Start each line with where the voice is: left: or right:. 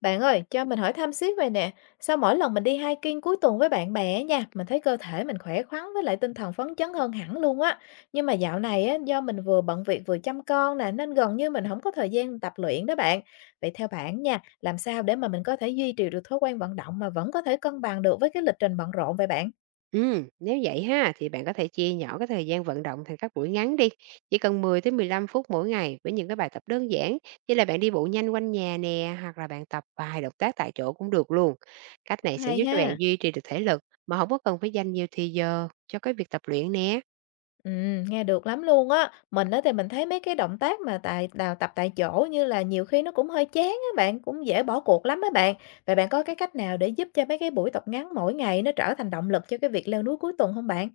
left: Bạn ơi, cho mình hỏi thăm xíu vậy nè. Sao mỗi lần mình đi hiking cuối tuần với bạn bè á nha, mình thấy cơ thể mình khỏe khoắn với lại tinh thần phấn chấn hơn hẳn luôn á. Nhưng mà dạo này á, do mình vừa bận việc vừa chăm con nè, nên gần như mình không có thời gian tập luyện đó bạn. Vậy theo bạn nha, làm sao để mà mình có thể duy trì được thói quen vận động mà vẫn có thể cân bằng được với cái lịch trình bận rộn vậy bạn?
right: Nếu vậy ha thì bạn có thể chia nhỏ cái thời gian vận động thành các buổi ngắn đi, chỉ cần 10 tới 15 phút mỗi ngày với những cái bài tập đơn giản như là bạn đi bộ nhanh quanh nhà nè, hoặc là bạn tập vài động tác tại chỗ cũng được luôn. Cách này sẽ giúp
left: Hay
right: cho bạn
left: ha.
right: duy trì được thể lực mà không có cần phải dành nhiều thì giờ cho cái việc tập luyện nè.
left: Nghe được lắm luôn á. Mình á thì mình thấy mấy cái động tác mà tại đào tập tại chỗ như là nhiều khi nó cũng hơi chán á bạn, cũng dễ bỏ cuộc lắm á bạn. Vậy bạn có cái cách nào để giúp cho mấy cái buổi tập ngắn mỗi ngày nó trở thành động lực cho cái việc leo núi cuối tuần không bạn?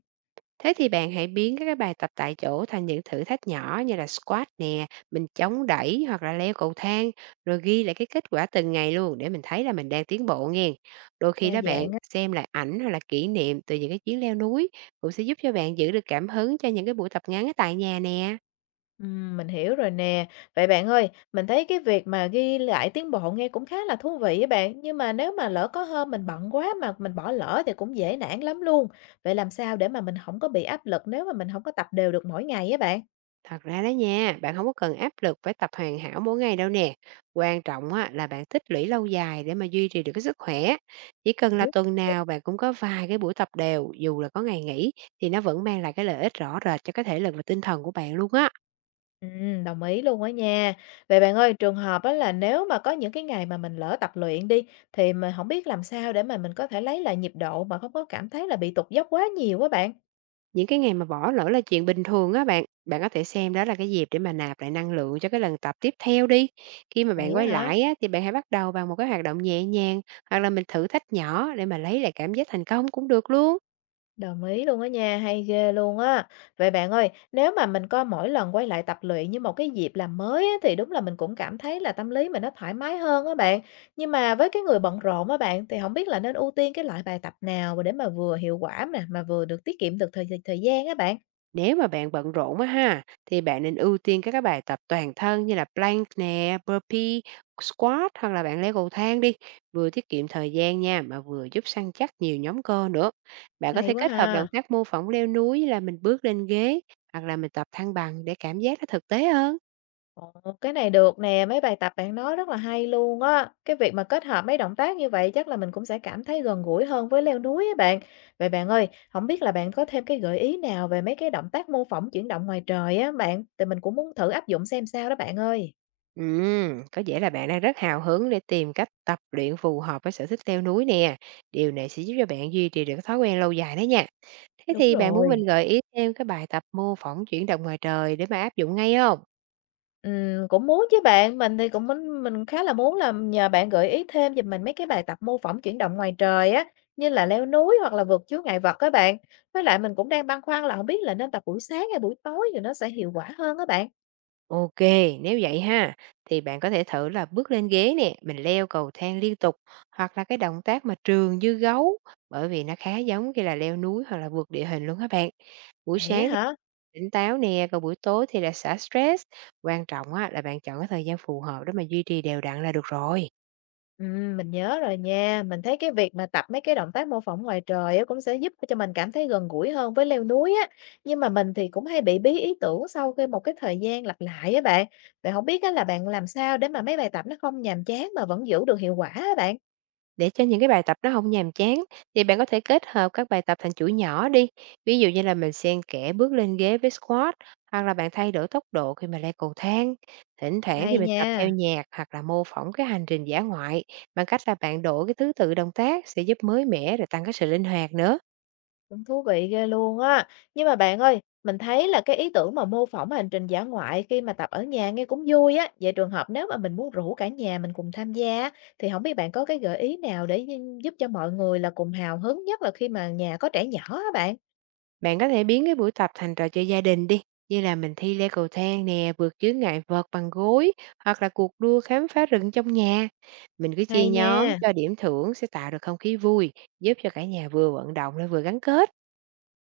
right: Thế thì bạn hãy biến các cái bài tập tại chỗ thành những thử thách nhỏ như là squat nè, mình chống đẩy hoặc là leo cầu thang, rồi ghi lại cái kết quả từng ngày luôn để mình thấy là mình đang tiến bộ nghe. Đôi
left: Đa
right: khi đó bạn
left: dạng á.
right: xem lại ảnh hoặc là kỷ niệm từ những cái chuyến leo núi cũng sẽ giúp cho bạn giữ được cảm hứng cho những cái buổi tập ngắn ở tại nhà nè.
left: Mình hiểu rồi nè. Vậy bạn ơi, mình thấy cái việc mà ghi lại tiến bộ nghe cũng khá là thú vị á bạn, nhưng mà nếu mà lỡ có hôm mình bận quá mà mình bỏ lỡ thì cũng dễ nản lắm luôn. Vậy làm sao để mà mình không có bị áp lực nếu mà mình không có tập đều được mỗi ngày á bạn?
right: Thật ra đó nha, bạn không có cần áp lực phải tập hoàn hảo mỗi ngày đâu nè. Quan trọng á là bạn tích lũy lâu dài để mà duy trì được cái sức khỏe. Chỉ
left: Mình
right: cần là
left: biết.
right: tuần nào bạn cũng có vài cái buổi tập đều, dù là có ngày nghỉ thì nó vẫn mang lại cái lợi ích rõ rệt cho cái thể lực và tinh thần của bạn luôn á.
left: Đồng ý luôn á nha. Vậy bạn ơi, trường hợp á là nếu mà có những cái ngày mà mình lỡ tập luyện đi, thì mình không biết làm sao để mà mình có thể lấy lại nhịp độ mà không có cảm thấy là bị tụt dốc quá nhiều á bạn?
right: Những cái ngày mà bỏ lỡ là chuyện bình thường á bạn, bạn có thể xem đó là cái dịp để mà nạp lại năng lượng cho cái lần tập tiếp theo đi. Khi mà
left: Vậy
right: bạn
left: á
right: quay
left: hả?
right: lại á thì bạn hãy bắt đầu bằng một cái hoạt động nhẹ nhàng, hoặc là mình thử thách nhỏ để mà lấy lại cảm giác thành công cũng được luôn.
left: Đồng ý luôn á nha, hay ghê luôn á. Vậy bạn ơi, nếu mà mình coi mỗi lần quay lại tập luyện như một cái dịp làm mới á, thì đúng là mình cũng cảm thấy là tâm lý mình nó thoải mái hơn á bạn. Nhưng mà với cái người bận rộn á bạn, thì không biết là nên ưu tiên cái loại bài tập nào để mà vừa hiệu quả nè, mà vừa được tiết kiệm được thời thời gian á bạn?
right: Nếu mà bạn bận rộn á ha, thì bạn nên ưu tiên các cái bài tập toàn thân như là plank nè, burpee, squat hoặc là bạn leo cầu thang đi. Vừa tiết kiệm thời gian nha, mà vừa giúp săn chắc nhiều nhóm cơ nữa. Bạn có
left: Hay
right: thể
left: quá
right: kết hợp động
left: ha.
right: tác mô phỏng leo núi như là mình bước lên ghế hoặc là mình tập thăng bằng để cảm giác nó thực tế hơn.
left: Ờ, cái này được nè, mấy bài tập bạn nói rất là hay luôn á. Cái việc mà kết hợp mấy động tác như vậy chắc là mình cũng sẽ cảm thấy gần gũi hơn với leo núi á bạn. Vậy bạn ơi, không biết là bạn có thêm cái gợi ý nào về mấy cái động tác mô phỏng chuyển động ngoài trời á bạn, thì mình cũng muốn thử áp dụng xem sao đó bạn ơi.
right: Có vẻ là bạn đang rất hào hứng để tìm cách tập luyện phù hợp với sở thích leo núi nè. Điều này sẽ giúp cho bạn duy trì được cái thói quen lâu dài đó nha. Thế
left: Đúng
right: thì bạn muốn
left: rồi.
right: mình gợi ý thêm cái bài tập mô phỏng chuyển động ngoài trời để mà áp dụng ngay không?
left: Cũng muốn chứ bạn, mình thì cũng muốn mình khá là muốn là nhờ bạn gợi ý thêm giùm mình mấy cái bài tập mô phỏng chuyển động ngoài trời á, như là leo núi hoặc là vượt chướng ngại vật các bạn. Với lại mình cũng đang băn khoăn là không biết là nên tập buổi sáng hay buổi tối thì nó sẽ hiệu quả hơn các bạn.
right: OK, nếu vậy ha, thì bạn có thể thử là bước lên ghế nè, mình leo cầu thang liên tục, hoặc là cái động tác mà trường dư gấu, bởi vì nó khá giống khi là leo núi hoặc là vượt địa hình luôn các bạn. Buổi
left: Vậy á
right: sáng thì
left: hả?
right: tỉnh táo nè, còn buổi tối thì là xả stress. Quan trọng á là bạn chọn cái thời gian phù hợp để mà duy trì đều đặn là được rồi.
left: Mình nhớ rồi nha. Mình thấy cái việc mà tập mấy cái động tác mô phỏng ngoài trời á cũng sẽ giúp cho mình cảm thấy gần gũi hơn với leo núi á. Nhưng mà mình thì cũng hay bị bí ý tưởng sau khi một cái thời gian lặp lại á bạn. Vậy không biết á là bạn làm sao để mà mấy bài tập nó không nhàm chán mà vẫn giữ được hiệu quả á bạn?
right: Để cho những cái bài tập nó không nhàm chán thì bạn có thể kết hợp các bài tập thành chuỗi nhỏ đi. Ví dụ như là mình xen kẽ bước lên ghế với squat, hoặc là bạn thay đổi tốc độ khi mà leo cầu thang. Thỉnh thoảng
left: Hay
right: thì mình
left: nha.
right: tập theo nhạc hoặc là mô phỏng cái hành trình dã ngoại bằng cách là bạn đổi cái thứ tự động tác sẽ giúp mới mẻ rồi tăng cái sự linh hoạt nữa.
left: Cũng thú vị ghê luôn á. Nhưng mà bạn ơi, mình thấy là cái ý tưởng mà mô phỏng hành trình dã ngoại khi mà tập ở nhà nghe cũng vui á. Vậy trường hợp nếu mà mình muốn rủ cả nhà mình cùng tham gia á, thì không biết bạn có cái gợi ý nào để giúp cho mọi người là cùng hào hứng nhất là khi mà nhà có trẻ nhỏ á bạn.
right: Bạn có thể biến cái buổi tập thành trò chơi gia đình đi, như là mình thi leo cầu thang nè, vượt chướng ngại vật bằng gối hoặc là cuộc đua khám phá rừng trong nhà. Mình cứ chia
left: Hay
right: nhóm
left: nha.
right: cho điểm thưởng sẽ tạo được không khí vui, giúp cho cả nhà vừa vận động lại vừa gắn kết.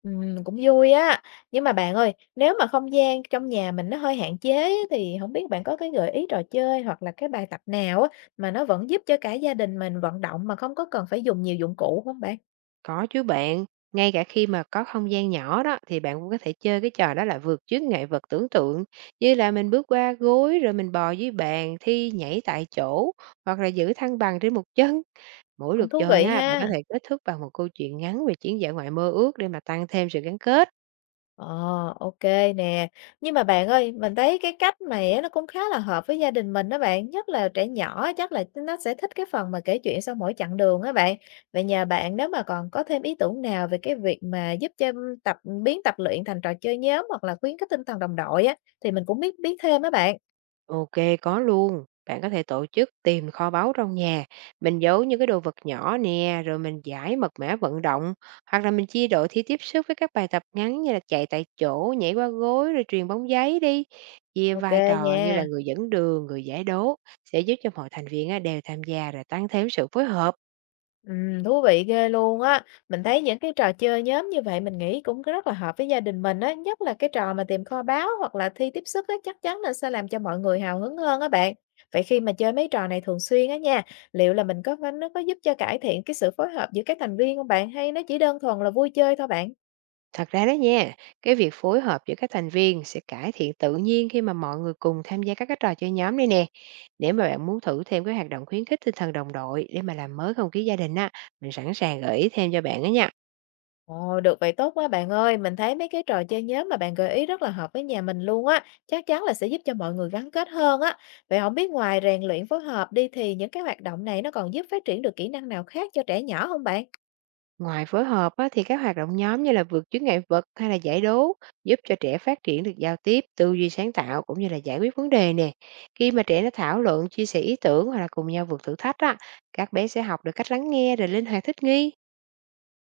left: Ừ, cũng vui á. Nhưng mà bạn ơi, nếu mà không gian trong nhà mình nó hơi hạn chế á, thì không biết bạn có cái gợi ý trò chơi hoặc là cái bài tập nào á mà nó vẫn giúp cho cả gia đình mình vận động mà không có cần phải dùng nhiều dụng cụ không bạn?
right: Có chứ bạn, ngay cả khi mà có không gian nhỏ đó thì bạn cũng có thể chơi cái trò đó là vượt chướng ngại vật tưởng tượng, như là mình bước qua gối rồi mình bò dưới bàn, thi nhảy tại chỗ hoặc là giữ thăng bằng trên một chân. Mỗi
left: Cũng
right: lượt
left: thú
right: chơi
left: vị
right: á, bạn có
left: ha.
right: thể kết thúc bằng một câu chuyện ngắn về chuyến dã ngoại mơ ước để mà tăng thêm sự gắn kết.
left: Ờ, ok nè. Nhưng mà bạn ơi, mình thấy cái cách này á, nó cũng khá là hợp với gia đình mình đó bạn, nhất là trẻ nhỏ chắc là nó sẽ thích cái phần mà kể chuyện sau mỗi chặng đường á bạn. Vậy nhờ bạn nếu mà còn có thêm ý tưởng nào về cái việc mà giúp cho tập biến tập luyện thành trò chơi nhóm hoặc là khuyến khích tinh thần đồng đội á, thì mình cũng biết biết thêm á bạn.
right: OK, có luôn. Bạn có thể tổ chức tìm kho báu trong nhà, mình giấu những cái đồ vật nhỏ nè, rồi mình giải mật mã vận động, hoặc là mình chia đội thi tiếp sức với các bài tập ngắn như là chạy tại chỗ, nhảy qua gối, rồi truyền bóng giấy đi. Chia
left: OK
right: vai trò
left: nha.
right: như là người dẫn đường, người giải đố sẽ giúp cho mọi thành viên á, đều tham gia rồi tăng thêm sự phối hợp.
left: Thú vị ghê luôn á. Mình thấy những cái trò chơi nhóm như vậy mình nghĩ cũng rất là hợp với gia đình mình á, nhất là cái trò mà tìm kho báu hoặc là thi tiếp sức á, chắc chắn là sẽ làm cho mọi người hào hứng hơn á bạn. Vậy khi mà chơi mấy trò này thường xuyên á nha, liệu là mình có nó có giúp cho cải thiện cái sự phối hợp giữa các thành viên không bạn hay nó chỉ đơn thuần là vui chơi thôi bạn?
right: Thật ra đó nha, cái việc phối hợp giữa các thành viên sẽ cải thiện tự nhiên khi mà mọi người cùng tham gia các cái trò chơi nhóm đây nè. Nếu mà bạn muốn thử thêm cái hoạt động khuyến khích tinh thần đồng đội để mà làm mới không khí gia đình á, mình sẵn sàng gợi ý thêm cho bạn đó nha.
left: Ồ, được vậy tốt quá bạn ơi. Mình thấy mấy cái trò chơi nhóm mà bạn gợi ý rất là hợp với nhà mình luôn á. Chắc chắn là sẽ giúp cho mọi người gắn kết hơn á. Vậy không biết ngoài rèn luyện phối hợp đi thì những cái hoạt động này nó còn giúp phát triển được kỹ năng nào khác cho trẻ nhỏ không bạn?
right: Ngoài phối hợp á, thì các hoạt động nhóm như là vượt chướng ngại vật hay là giải đố giúp cho trẻ phát triển được giao tiếp, tư duy sáng tạo cũng như là giải quyết vấn đề nè. Khi mà trẻ nó thảo luận, chia sẻ ý tưởng hoặc là cùng nhau vượt thử thách á, các bé sẽ học được cách lắng nghe rồi linh hoạt thích nghi.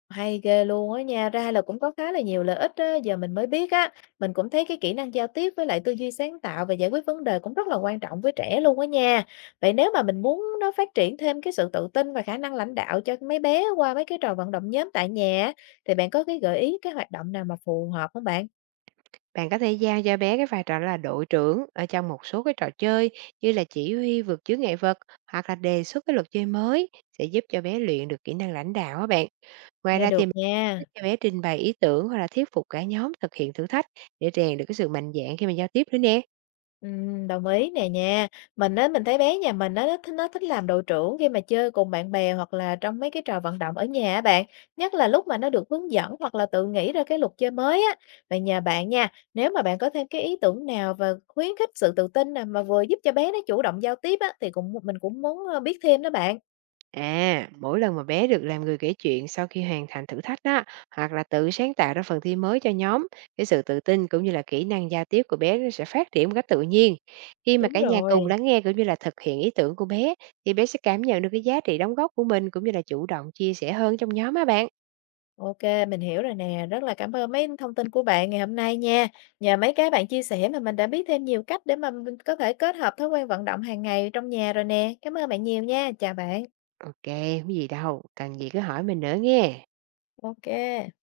left: Hay ghê luôn á nha, ra là cũng có khá là nhiều lợi ích á, giờ mình mới biết á. Mình cũng thấy cái kỹ năng giao tiếp với lại tư duy sáng tạo và giải quyết vấn đề cũng rất là quan trọng với trẻ luôn á nha. Vậy nếu mà mình muốn nó phát triển thêm cái sự tự tin và khả năng lãnh đạo cho mấy bé qua mấy cái trò vận động nhóm tại nhà á, thì bạn có cái gợi ý cái hoạt động nào mà phù hợp không bạn?
right: Bạn có thể giao cho bé cái vai trò là đội trưởng ở trong một số cái trò chơi như là chỉ huy vượt chướng ngại vật hoặc là đề xuất cái luật chơi mới sẽ giúp cho bé luyện được kỹ năng lãnh đạo á bạn. Ngoài
left: Nghe
right: ra thì
left: được
right: mình giúp
left: nha.
right: cho bé trình bày ý tưởng hoặc là thuyết phục cả nhóm thực hiện thử thách để rèn được cái sự mạnh dạn khi mà giao tiếp nữa nè.
left: Đồng ý nè nha. Mình á, mình thấy bé nhà mình á, nó thích làm đội trưởng khi mà chơi cùng bạn bè hoặc là trong mấy cái trò vận động ở nhà á bạn. Nhất là lúc mà nó được hướng dẫn hoặc là tự nghĩ ra cái luật chơi mới á. Vậy nhà bạn nha, nếu mà bạn có thêm cái ý tưởng nào và khuyến khích sự tự tin nào mà vừa giúp cho bé nó chủ động giao tiếp á, thì cũng mình cũng muốn biết thêm đó bạn.
right: À, mỗi lần mà bé được làm người kể chuyện sau khi hoàn thành thử thách đó, hoặc là tự sáng tạo ra phần thi mới cho nhóm, cái sự tự tin cũng như là kỹ năng giao tiếp của bé nó sẽ phát triển một cách tự nhiên. Khi mà
left: Đúng
right: cả nhà cùng
left: rồi.
right: lắng nghe cũng như là thực hiện ý tưởng của bé, thì bé sẽ cảm nhận được cái giá trị đóng góp của mình cũng như là chủ động chia sẻ hơn trong nhóm á bạn.
left: OK, mình hiểu rồi nè. Rất là cảm ơn mấy thông tin của bạn ngày hôm nay nha. Nhờ mấy cái bạn chia sẻ mà mình đã biết thêm nhiều cách để mà mình có thể kết hợp thói quen vận động hàng ngày trong nhà rồi nè. Cảm ơn bạn nhiều nha. Chào bạn.
right: OK, không gì đâu, cần gì cứ hỏi mình nữa nghe.
left: OK.